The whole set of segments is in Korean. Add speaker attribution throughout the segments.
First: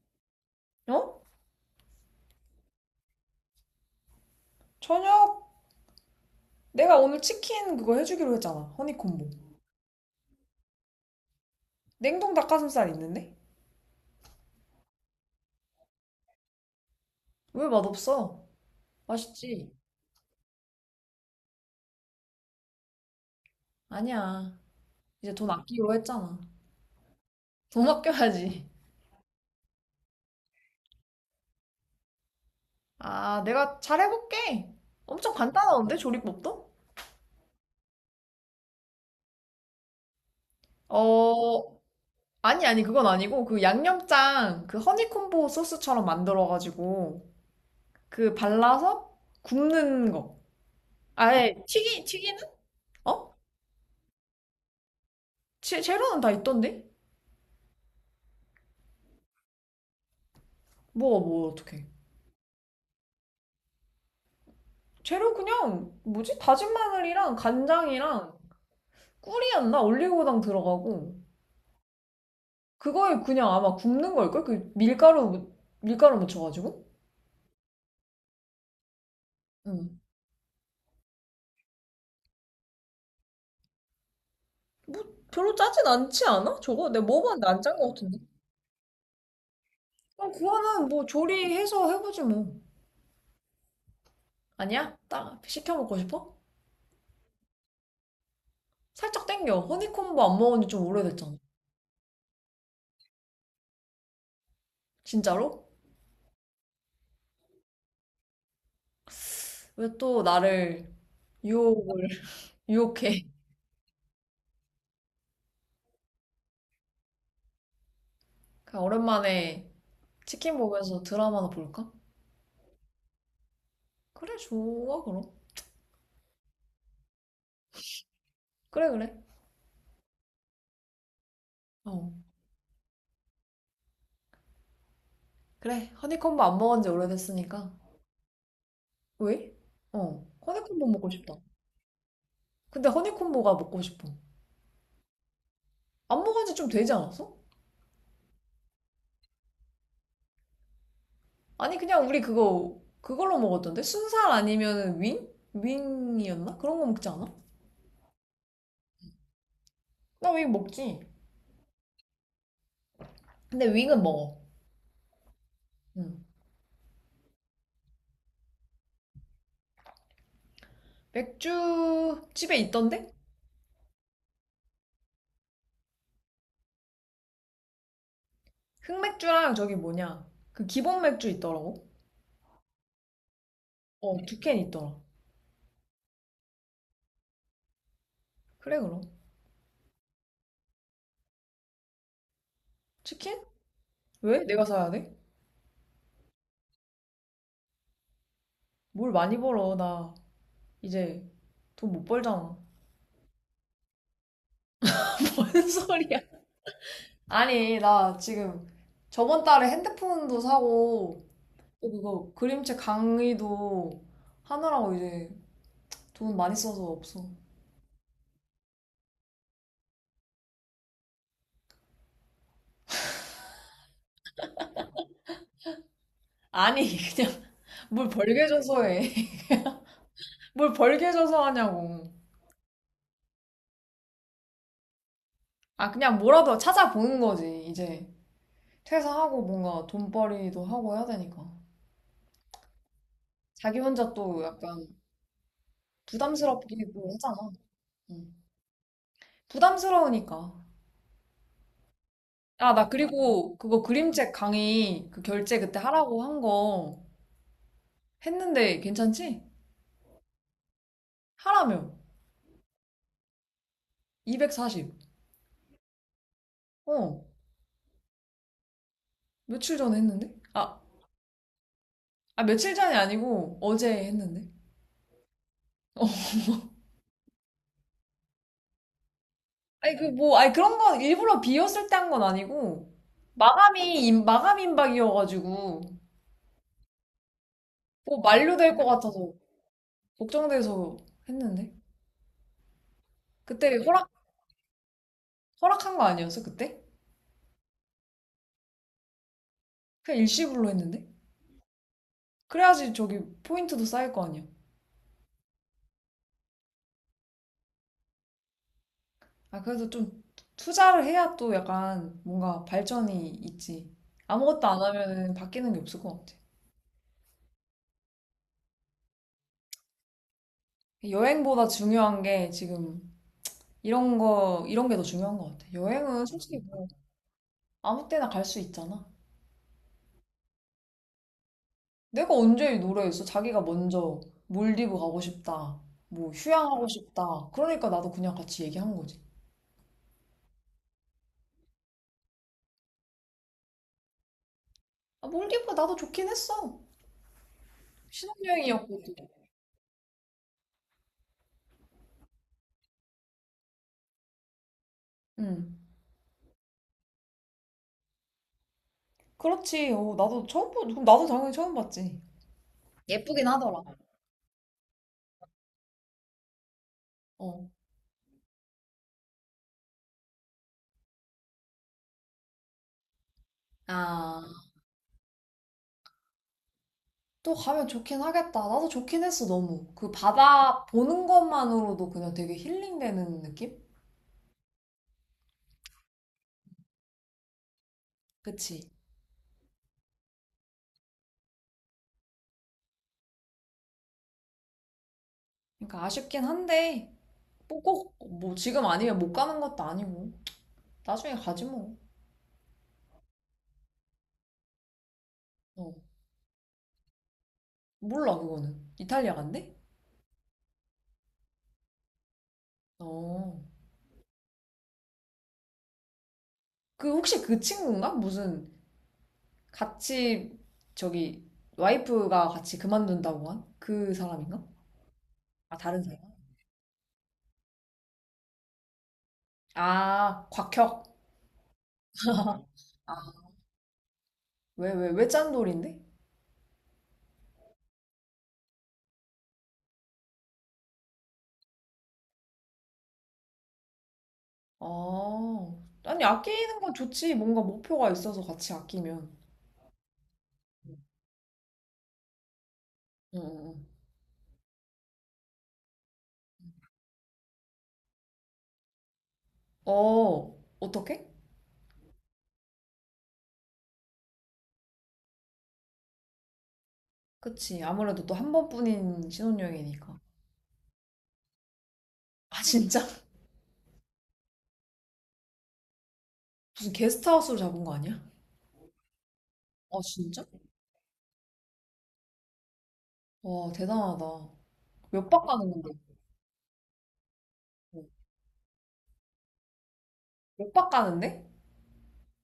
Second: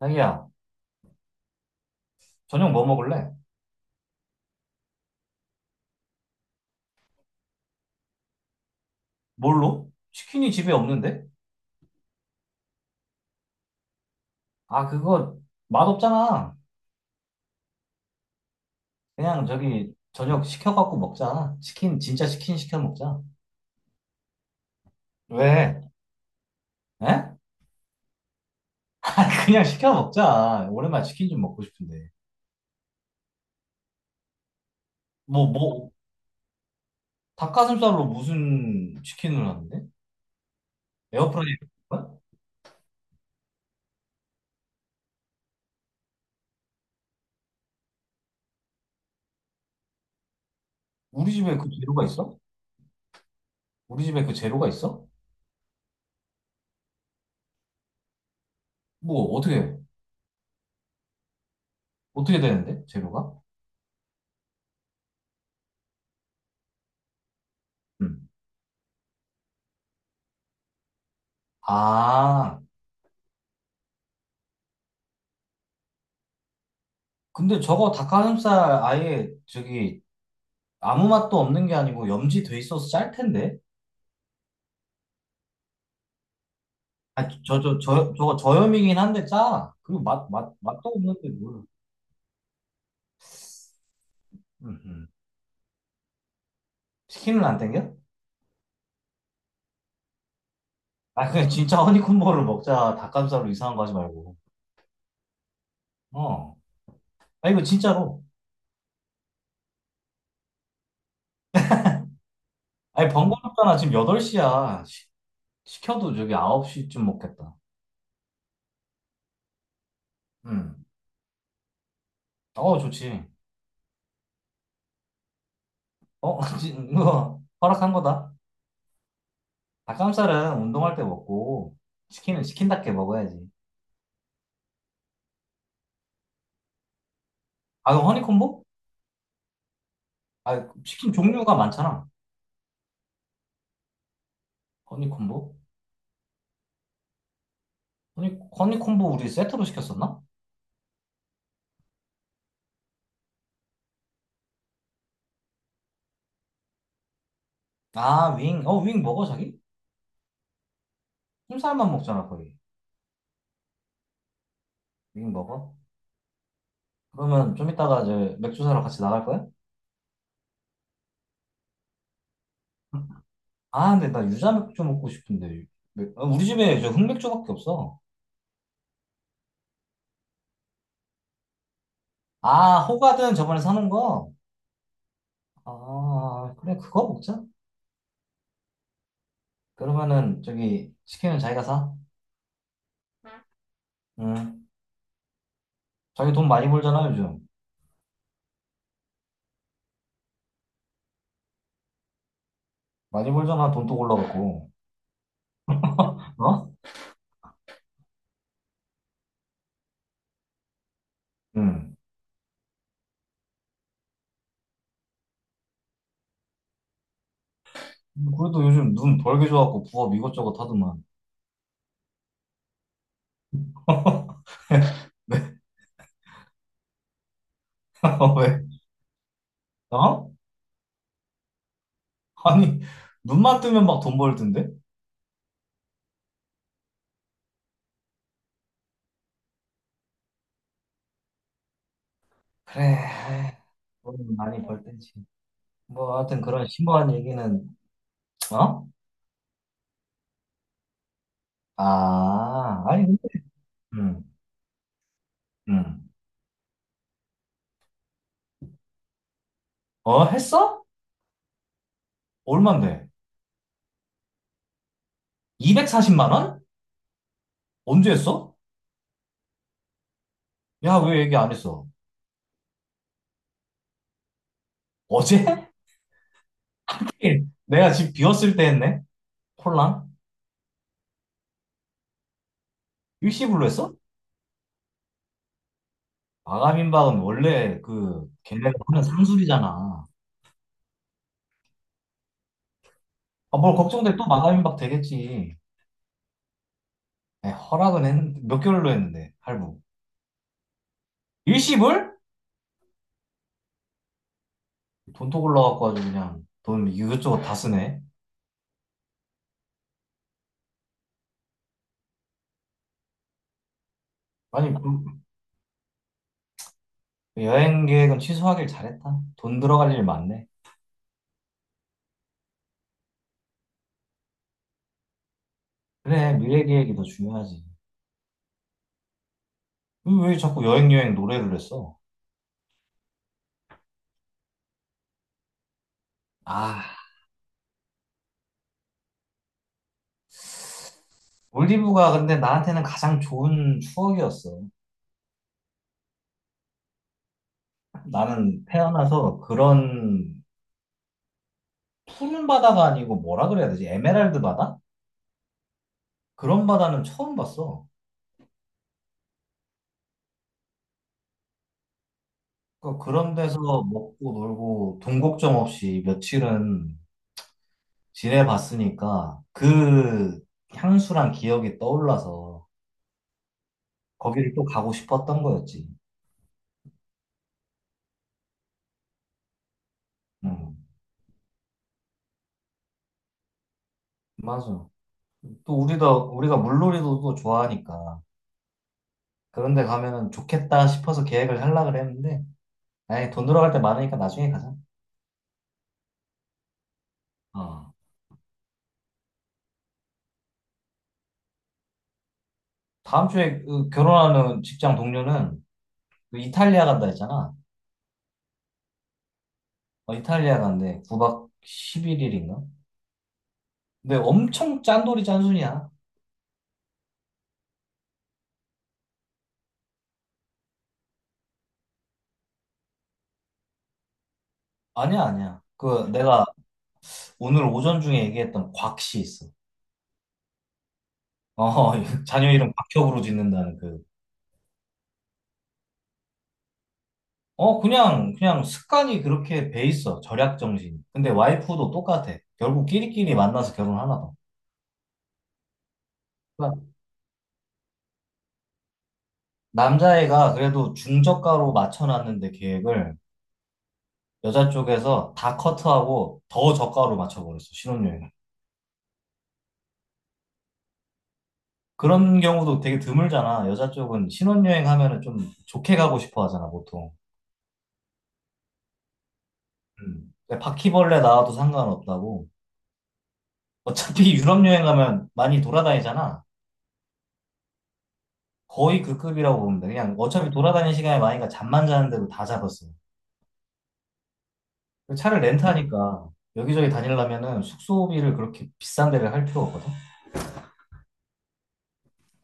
Speaker 1: 자기야,
Speaker 2: 어?
Speaker 1: 저녁 뭐 먹을래?
Speaker 2: 저녁 내가 오늘 치킨 그거 해주기로 했잖아. 허니콤보.
Speaker 1: 뭘로? 치킨이 집에 없는데?
Speaker 2: 냉동 닭가슴살 있는데?
Speaker 1: 아, 그거 맛없잖아.
Speaker 2: 왜 맛없어?
Speaker 1: 그냥
Speaker 2: 맛있지?
Speaker 1: 저기 저녁 시켜갖고 먹자. 치킨, 진짜 치킨 시켜 먹자.
Speaker 2: 아니야. 이제 돈
Speaker 1: 왜?
Speaker 2: 아끼기로 했잖아.
Speaker 1: 에?
Speaker 2: 돈 아껴야지.
Speaker 1: 그냥 시켜 먹자. 오랜만에 치킨 좀 먹고 싶은데.
Speaker 2: 아, 내가 잘해볼게. 엄청
Speaker 1: 뭐,
Speaker 2: 간단한데, 조리법도?
Speaker 1: 닭가슴살로 무슨 치킨을 하는데? 에어프라이어?
Speaker 2: 어, 아니, 아니, 그건 아니고, 그 양념장, 그 허니콤보 소스처럼 만들어가지고, 그 발라서 굽는 거.
Speaker 1: 우리
Speaker 2: 아예
Speaker 1: 집에 그 재료가 있어?
Speaker 2: 튀기는? 어?
Speaker 1: 우리 집에 그 재료가 있어?
Speaker 2: 재료는 다 있던데?
Speaker 1: 뭐, 어떻게,
Speaker 2: 뭐가 뭐, 어떡해.
Speaker 1: 어떻게 되는데? 재료가?
Speaker 2: 재료 그냥 뭐지 다진 마늘이랑
Speaker 1: 음.
Speaker 2: 간장이랑 꿀이었나 올리고당 들어가고
Speaker 1: 아,
Speaker 2: 그거에 그냥 아마 굽는 걸걸 그 밀가루 묻혀가지고
Speaker 1: 근데 저거 닭가슴살 아예
Speaker 2: 응.
Speaker 1: 저기 아무 맛도 없는 게 아니고 염지 돼 있어서 짤 텐데.
Speaker 2: 뭐 별로 짜진 않지 않아? 저거 내가
Speaker 1: 아,
Speaker 2: 먹어봤는데 안
Speaker 1: 저,
Speaker 2: 짠
Speaker 1: 저,
Speaker 2: 거
Speaker 1: 저,
Speaker 2: 같은데.
Speaker 1: 저거 저염이긴 한데 짜. 그리고 맛,
Speaker 2: 그럼
Speaker 1: 맛,
Speaker 2: 그거는
Speaker 1: 맛도
Speaker 2: 뭐
Speaker 1: 없는데 뭘.
Speaker 2: 조리해서 해보지 뭐.
Speaker 1: 음,
Speaker 2: 아니야,
Speaker 1: 음.
Speaker 2: 딱 시켜 먹고 싶어.
Speaker 1: 치킨은 안 땡겨?
Speaker 2: 살짝 땡겨. 허니콤보 안 먹은 지 좀
Speaker 1: 아,
Speaker 2: 오래됐잖아.
Speaker 1: 그냥 진짜 허니콤보를 먹자. 닭가슴살로 이상한 거 하지 말고.
Speaker 2: 진짜로.
Speaker 1: 어. 아, 이거 진짜로.
Speaker 2: 왜 또 나를 유혹을
Speaker 1: 아니,
Speaker 2: 유혹해.
Speaker 1: 번거롭잖아. 지금 8시야. 시켜도 저기 9시쯤 먹겠다.
Speaker 2: 그냥 오랜만에 치킨
Speaker 1: 음.
Speaker 2: 보면서 드라마나 볼까?
Speaker 1: 어, 좋지.
Speaker 2: 그래, 좋아, 그럼.
Speaker 1: 어, 이거 허락한 거다.
Speaker 2: 그래, 그래.
Speaker 1: 닭가슴살은 운동할 때 먹고,
Speaker 2: 어.
Speaker 1: 치킨은 치킨답게 먹어야지.
Speaker 2: 그래, 허니콤보 안 먹은 지 오래됐으니까.
Speaker 1: 아, 그럼 허니콤보?
Speaker 2: 왜? 어.
Speaker 1: 아,
Speaker 2: 허니콤보 먹고
Speaker 1: 치킨
Speaker 2: 싶다.
Speaker 1: 종류가 많잖아.
Speaker 2: 근데 허니콤보가 먹고 싶어.
Speaker 1: 허니 콤보?
Speaker 2: 안 먹은 지 좀 되지 않았어?
Speaker 1: 허니 콤보 우리 세트로 시켰었나?
Speaker 2: 아니, 그냥 우리 그거, 그걸로 먹었던데? 순살 아니면 윙? 윙이었나? 그런 거 먹지 않아?
Speaker 1: 아, 윙. 어, 윙 먹어, 자기?
Speaker 2: 나 윙 먹지.
Speaker 1: 흰살만 먹잖아, 거의.
Speaker 2: 근데 윙은 먹어.
Speaker 1: 윙 먹어?
Speaker 2: 응.
Speaker 1: 그러면 좀 이따가 이제 맥주 사러 같이 나갈 거야?
Speaker 2: 맥주, 집에 있던데?
Speaker 1: 아, 근데 나 유자 맥주 먹고 싶은데. 아, 우리 집에 저 흑맥주밖에 없어.
Speaker 2: 흑맥주랑 저기 뭐냐. 그 기본 맥주 있더라고.
Speaker 1: 아, 호가든 저번에 사놓은
Speaker 2: 어,
Speaker 1: 거?
Speaker 2: 두캔 있더라.
Speaker 1: 아, 그래, 그거 먹자.
Speaker 2: 그래, 그럼.
Speaker 1: 그러면은 저기 치킨은 자기가 사.
Speaker 2: 치킨? 왜? 내가
Speaker 1: 응.
Speaker 2: 사야 돼?
Speaker 1: 자기 돈 많이 벌잖아, 요즘.
Speaker 2: 뭘 많이 벌어. 나 이제 돈 못 벌잖아.
Speaker 1: 많이 벌잖아, 돈또 올라갔고.
Speaker 2: 뭔 소리야?
Speaker 1: 어?
Speaker 2: 아니, 나 지금 저번 달에 핸드폰도 사고,
Speaker 1: 응.
Speaker 2: 그거 그림책 강의도 하느라고 이제 돈 많이 써서 없어.
Speaker 1: 그래도 요즘 눈 벌게 좋아갖고 부업 이것저것 하더만. 네.
Speaker 2: 아니, 그냥 뭘
Speaker 1: 어,
Speaker 2: 벌게
Speaker 1: 왜?
Speaker 2: 줘서 해.
Speaker 1: 어?
Speaker 2: 뭘 벌게 줘서 하냐고.
Speaker 1: 아니, 눈만 뜨면 막 돈 벌던데?
Speaker 2: 아, 그냥 뭐라도 찾아보는 거지, 이제. 퇴사하고 뭔가 돈벌이도 하고 해야 되니까.
Speaker 1: 그래, 에이,
Speaker 2: 자기 혼자
Speaker 1: 돈
Speaker 2: 또
Speaker 1: 많이 벌
Speaker 2: 약간
Speaker 1: 던지 뭐, 하여튼 그런
Speaker 2: 부담스럽기도
Speaker 1: 심오한
Speaker 2: 하잖아.
Speaker 1: 얘기는,
Speaker 2: 응.
Speaker 1: 어?
Speaker 2: 부담스러우니까. 아,
Speaker 1: 아,
Speaker 2: 나
Speaker 1: 아니, 근데,
Speaker 2: 그리고 그거
Speaker 1: 응,
Speaker 2: 그림책 강의 그 결제 그때
Speaker 1: 응.
Speaker 2: 하라고 한 거 했는데 괜찮지?
Speaker 1: 어, 했어?
Speaker 2: 하라며.
Speaker 1: 얼만데?
Speaker 2: 240.
Speaker 1: 240만 원?
Speaker 2: 어,
Speaker 1: 언제 했어?
Speaker 2: 며칠 전에 했는데? 아,
Speaker 1: 야, 왜 얘기 안 했어?
Speaker 2: 아, 며칠 전이 아니고 어제 했는데?
Speaker 1: 어제? 하긴 내가 집 비웠을 때 했네?
Speaker 2: 아니, 그
Speaker 1: 콜랑?
Speaker 2: 뭐, 아니 그런 건 일부러 비었을 때 한 건 아니고
Speaker 1: 일시불로 했어?
Speaker 2: 마감 임박이어가지고
Speaker 1: 마감임박은 원래
Speaker 2: 뭐
Speaker 1: 그, 걔네가
Speaker 2: 만료될 것
Speaker 1: 하는
Speaker 2: 같아서
Speaker 1: 상술이잖아.
Speaker 2: 걱정돼서 했는데?
Speaker 1: 아, 뭘
Speaker 2: 그때 허락,
Speaker 1: 걱정돼. 또 마감임박 되겠지.
Speaker 2: 허락한 거 아니었어, 그때?
Speaker 1: 네, 허락은 했는데, 몇 개월로 했는데, 할부.
Speaker 2: 그냥 일시불로 했는데?
Speaker 1: 일시불?
Speaker 2: 그래야지 저기 포인트도 쌓일 거 아니야.
Speaker 1: 돈톡 올라갖고 아주 그냥 돈 이것저것 다 쓰네.
Speaker 2: 아, 그래도 좀 투자를 해야 또 약간 뭔가 발전이 있지. 아무것도
Speaker 1: 아니,
Speaker 2: 안
Speaker 1: 그
Speaker 2: 하면은 바뀌는 게 없을 것 같아.
Speaker 1: 여행 계획은 취소하길 잘했다. 돈 들어갈 일 많네.
Speaker 2: 여행보다 중요한 게 지금 이런 거, 이런 게 더 중요한 것 같아. 여행은
Speaker 1: 그래,
Speaker 2: 솔직히
Speaker 1: 미래
Speaker 2: 뭐
Speaker 1: 계획이 더 중요하지.
Speaker 2: 아무 때나 갈 수 있잖아.
Speaker 1: 왜 자꾸 여행 노래를 했어?
Speaker 2: 내가 언제 노래했어? 자기가 먼저 몰디브 가고 싶다, 뭐
Speaker 1: 아,
Speaker 2: 휴양하고 싶다 그러니까 나도 그냥 같이 얘기한 거지.
Speaker 1: 몰디브가 근데 나한테는 가장 좋은 추억이었어.
Speaker 2: 아, 몰디브 나도 좋긴 했어.
Speaker 1: 나는
Speaker 2: 신혼여행이었거든.
Speaker 1: 태어나서 그런 푸른 바다가 아니고 뭐라 그래야 되지? 에메랄드 바다?
Speaker 2: 응.
Speaker 1: 그런 바다는 처음 봤어.
Speaker 2: 그렇지. 어, 나도 처음, 보- 나도 당연히 처음 봤지.
Speaker 1: 그런
Speaker 2: 예쁘긴
Speaker 1: 데서
Speaker 2: 하더라.
Speaker 1: 먹고 놀고 돈 걱정 없이 며칠은
Speaker 2: 어.
Speaker 1: 지내봤으니까 그 향수랑 기억이 떠올라서
Speaker 2: 아,
Speaker 1: 거기를 또 가고 싶었던 거였지.
Speaker 2: 또 가면 좋긴 하겠다. 나도 좋긴 했어, 너무. 그
Speaker 1: 응.
Speaker 2: 바다 보는 것만으로도 그냥 되게 힐링되는 느낌?
Speaker 1: 맞아. 또 우리도 우리가 물놀이도 또 좋아하니까
Speaker 2: 그치?
Speaker 1: 그런 데 가면은 좋겠다 싶어서 계획을 하려고 했는데 아예 돈 들어갈 때 많으니까 나중에 가자.
Speaker 2: 그러니까 아쉽긴 한데, 뭐
Speaker 1: 어.
Speaker 2: 꼭, 뭐 지금 아니면 못 가는 것도 아니고. 나중에 가지 뭐.
Speaker 1: 다음 주에 그 결혼하는 직장 동료는
Speaker 2: 어,
Speaker 1: 그 이탈리아 간다 했잖아.
Speaker 2: 몰라, 그거는. 이탈리아 간대?
Speaker 1: 어, 이탈리아 간대. 9박 11일인가?
Speaker 2: 어.
Speaker 1: 근데 엄청 짠돌이 짠순이야.
Speaker 2: 그 혹시 그 친구인가? 무슨 같이, 저기, 와이프가 같이 그만둔다고 한? 그 사람인가?
Speaker 1: 아니야, 아니야.
Speaker 2: 아, 다른
Speaker 1: 그
Speaker 2: 사람?
Speaker 1: 내가 오늘 오전 중에 얘기했던 곽씨 있어.
Speaker 2: 아, 곽혁.
Speaker 1: 어, 자녀 이름
Speaker 2: 아,
Speaker 1: 곽혁으로 짓는다는 그.
Speaker 2: 왜, 왜, 왜 짠돌인데?
Speaker 1: 어, 그냥 습관이 그렇게 배 있어. 절약 정신. 근데 와이프도 똑같아. 결국 끼리끼리 만나서 결혼하나 봐.
Speaker 2: 아, 아니, 아끼는
Speaker 1: 그러니까
Speaker 2: 건 좋지. 뭔가 목표가 있어서 같이 아끼면.
Speaker 1: 남자애가 그래도 중저가로 맞춰놨는데 계획을
Speaker 2: 응, 응. 응.
Speaker 1: 여자 쪽에서 다 커트하고 더 저가로 맞춰버렸어, 신혼여행을.
Speaker 2: 어, 어떻게?
Speaker 1: 그런 경우도 되게 드물잖아. 여자 쪽은 신혼여행 하면은 좀 좋게 가고 싶어 하잖아, 보통.
Speaker 2: 그치. 아무래도 또 한 번뿐인 신혼여행이니까.
Speaker 1: 음. 그 바퀴벌레 나와도 상관없다고.
Speaker 2: 아, 진짜?
Speaker 1: 어차피 유럽 여행 가면 많이 돌아다니잖아.
Speaker 2: 무슨 게스트하우스로 잡은 거 아니야?
Speaker 1: 거의 그 급이라고 보면 돼.
Speaker 2: 아,
Speaker 1: 그냥
Speaker 2: 진짜?
Speaker 1: 어차피 돌아다니는 시간이 많으니까 잠만 자는데도 다 잡았어.
Speaker 2: 와, 대단하다.
Speaker 1: 그
Speaker 2: 몇
Speaker 1: 차를
Speaker 2: 박 가는 건데?
Speaker 1: 렌트하니까 여기저기 다니려면은
Speaker 2: 어,
Speaker 1: 숙소비를 그렇게 비싼 데를 할 필요 없거든.
Speaker 2: 몇박 가는데?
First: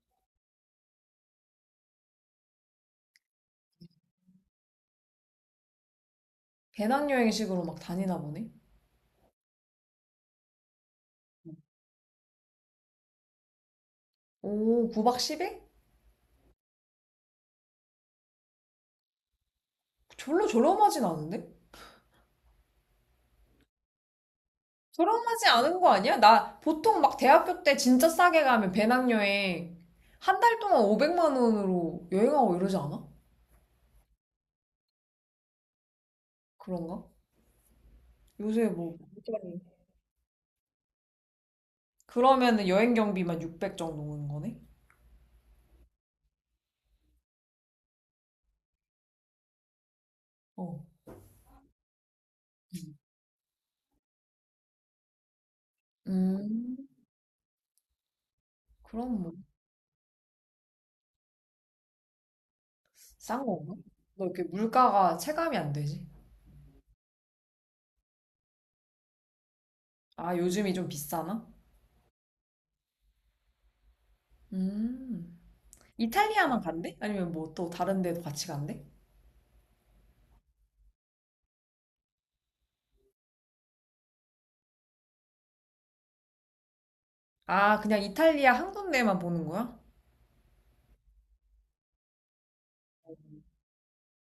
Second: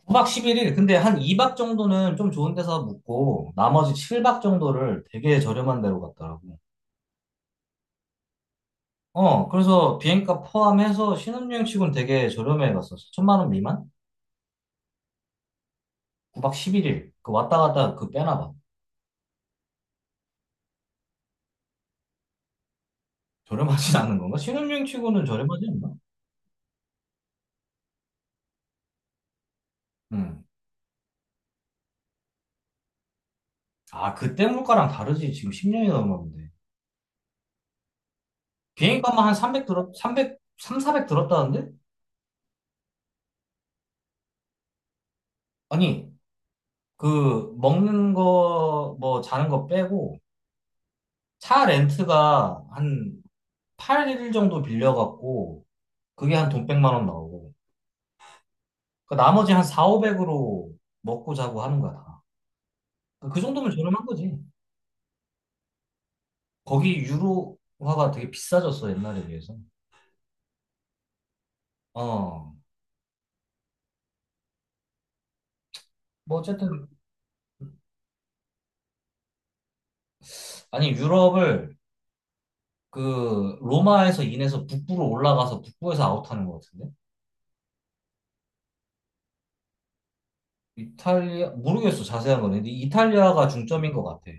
Speaker 1: 9박 1 1일 근데 한 2박 정도는 좀 좋은 데서 묵고 나머지 7박 정도를 되게 저렴한 데로 갔더라고.
Speaker 2: 배낭여행식으로 막 다니나 보네?
Speaker 1: 어, 그래서 비행값 포함해서 신혼여행 치고는 되게 저렴해 갔어. 천만 원 미만?
Speaker 2: 오, 9박 10일?
Speaker 1: 9박 11일. 그 왔다 갔다 그 빼나 봐.
Speaker 2: 졸로 저렴하진 않은데?
Speaker 1: 저렴하진 않은 건가? 신혼여행 치고는
Speaker 2: 저렴하지
Speaker 1: 저렴하지
Speaker 2: 않은 거
Speaker 1: 않나?
Speaker 2: 아니야? 나 보통 막 대학교 때 진짜 싸게 가면 배낭여행 한
Speaker 1: 음.
Speaker 2: 달 동안 500만 원으로 여행하고 이러지 않아?
Speaker 1: 아, 그때 물가랑 다르지. 지금 10년이 넘었는데.
Speaker 2: 그런가? 요새 뭐
Speaker 1: 비행값만 한
Speaker 2: 완전히.
Speaker 1: 300 들었, 삼백 삼사400 들었다는데?
Speaker 2: 그러면은 여행 경비만 600 정도 오는 거네?
Speaker 1: 아니, 그, 먹는 거, 뭐, 자는 거 빼고,
Speaker 2: 어.
Speaker 1: 차 렌트가 한 8일 정도 빌려갖고, 그게 한 돈
Speaker 2: 음,
Speaker 1: 100만 원 나오고, 그
Speaker 2: 그럼 뭐,
Speaker 1: 나머지 한 4, 500으로 먹고 자고 하는 거야, 다. 그러니까 그
Speaker 2: 싼
Speaker 1: 정도면
Speaker 2: 건가?
Speaker 1: 저렴한
Speaker 2: 너
Speaker 1: 거지.
Speaker 2: 이렇게 물가가 체감이 안 되지?
Speaker 1: 거기 유로화가 되게 비싸졌어, 옛날에 비해서.
Speaker 2: 아, 요즘이 좀 비싸나?
Speaker 1: 어.
Speaker 2: 음.
Speaker 1: 뭐,
Speaker 2: 이탈리아만
Speaker 1: 어쨌든,
Speaker 2: 간대? 아니면 뭐 또 다른 데도 같이 간대?
Speaker 1: 아니, 유럽을 그 로마에서 인해서 북부로 올라가서 북부에서 아웃하는 것 같은데?
Speaker 2: 아, 그냥 이탈리아 한 군데만 보는 거야?
Speaker 1: 이탈리아 모르겠어 자세한 거는 근데 이탈리아가 중점인 것 같아.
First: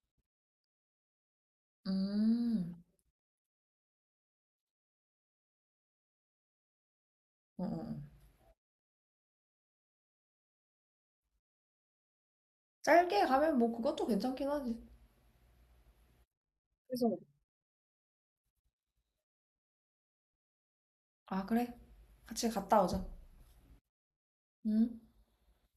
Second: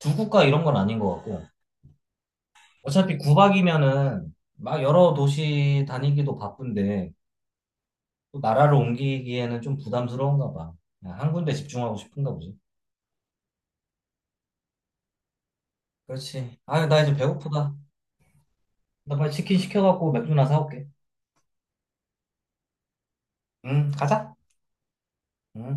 Speaker 1: 두 국가 이런 건 아닌 것 같고
Speaker 2: 음.
Speaker 1: 어차피 구박이면은 막 여러 도시 다니기도 바쁜데
Speaker 2: 어, 어. 어.
Speaker 1: 또 나라를 옮기기에는 좀 부담스러운가 봐. 그냥 한 군데 집중하고 싶은가 보지.
Speaker 2: 짧게 가면 뭐 그것도 괜찮긴 하지.
Speaker 1: 그렇지. 아유 나 이제
Speaker 2: 그래서
Speaker 1: 배고프다. 나 빨리 치킨 시켜갖고 맥주나 사올게.
Speaker 2: 아, 그래. 같이 갔다 오자.
Speaker 1: 응 가자.
Speaker 2: 응?
Speaker 1: 응.